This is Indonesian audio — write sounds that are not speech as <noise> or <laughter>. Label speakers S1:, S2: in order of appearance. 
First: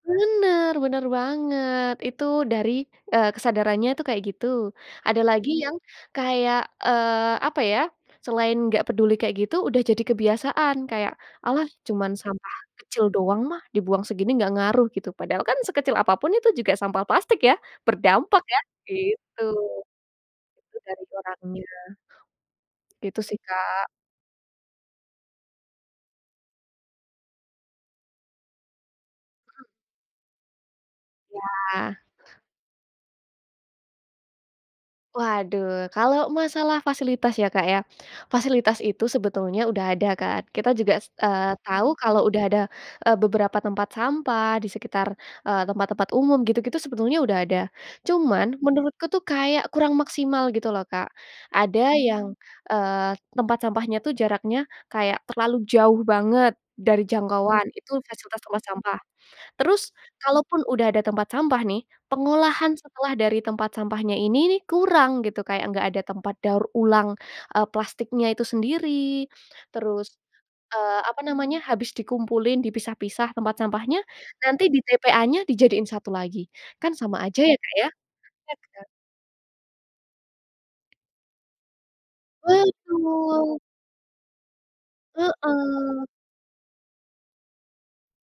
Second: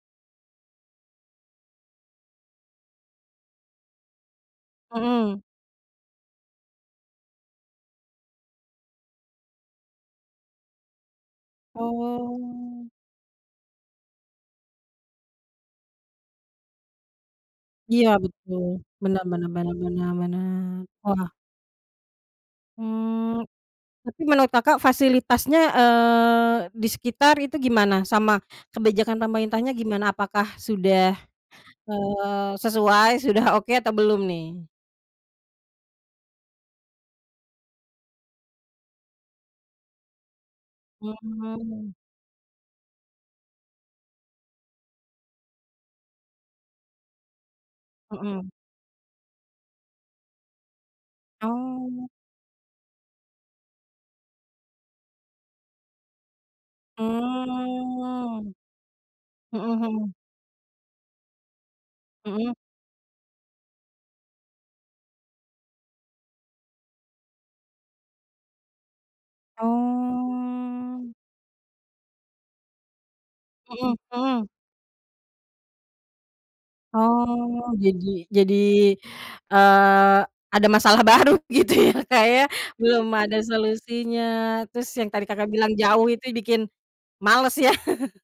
S1: Bener bener banget, itu dari, eee, kesadarannya itu kayak gitu. Ada
S2: Mhm.
S1: lagi yang kayak, eee, apa, ya, selain nggak peduli kayak gitu, udah jadi kebiasaan. Kayak, "Alah, cuman sampah
S2: Oh.
S1: kecil doang mah, dibuang segini nggak ngaruh." Gitu. Padahal kan, sekecil apa pun itu juga sampah plastik, ya,
S2: Iya,
S1: berdampak ya,
S2: betul. Benar
S1: gitu.
S2: benar benar benar benar.
S1: Itu dari
S2: Wah.
S1: orangnya. Gitu, sih,
S2: Mmm,
S1: Kak.
S2: tapi menurut Kakak fasilitasnya, eee, di sekitar itu gimana? Sama kebijakan
S1: Mmm.
S2: pemerintahnya gimana? Apakah sudah,
S1: Iya.
S2: eee, sesuai, sudah oke atau belum, nih?
S1: Waduh, kalau masalah fasilitas ya, Kak, ya. Fasilitas itu sebetulnya udah ada kan, kita juga se eee, tau
S2: Mmm.
S1: kalau udah ada, eee, beberapa tempat sampah di sekitar, eee, tempat-tempat umum, gitu-gitu sebetulnya udah ada,
S2: Mmm.
S1: cuman menurutku, tuh, kayak kurang maksimal gitu, loh, Kak. Ada
S2: Oh.
S1: yang, eee, tempat sampahnya, tuh, jaraknya kayak terlalu jauh banget dari jangkauan. Itu fasilitas
S2: Oh,
S1: tempat sampah.
S2: mhm
S1: Terus,
S2: mhm.
S1: kalau pun udah ada tempat sampah nih,
S2: Mmm.
S1: pengolahan setelah dari tempat sampahnya ini kurang, gitu, kayak nggak ada tempat daur ulang, eee, plastiknya itu sendiri. Terus, eee,
S2: Oh.
S1: apa namanya, habis dikumpulin, dipisah-pisah tempat
S2: Mhm
S1: sampahnya,
S2: mhm.
S1: nanti di TPA-nya dijadiin satu lagi. Kan sama aja, ya,
S2: Oh,
S1: Kak, ya.
S2: jadi jadi,
S1: Iya kan.
S2: eee, ada masalah baru gitu, ya, Kak, ya. Belum ada
S1: Betul.
S2: solusinya. Terus, yang tadi Kakak bilang,
S1: Heeh.
S2: jauh itu bikin males, ya. <chuckles>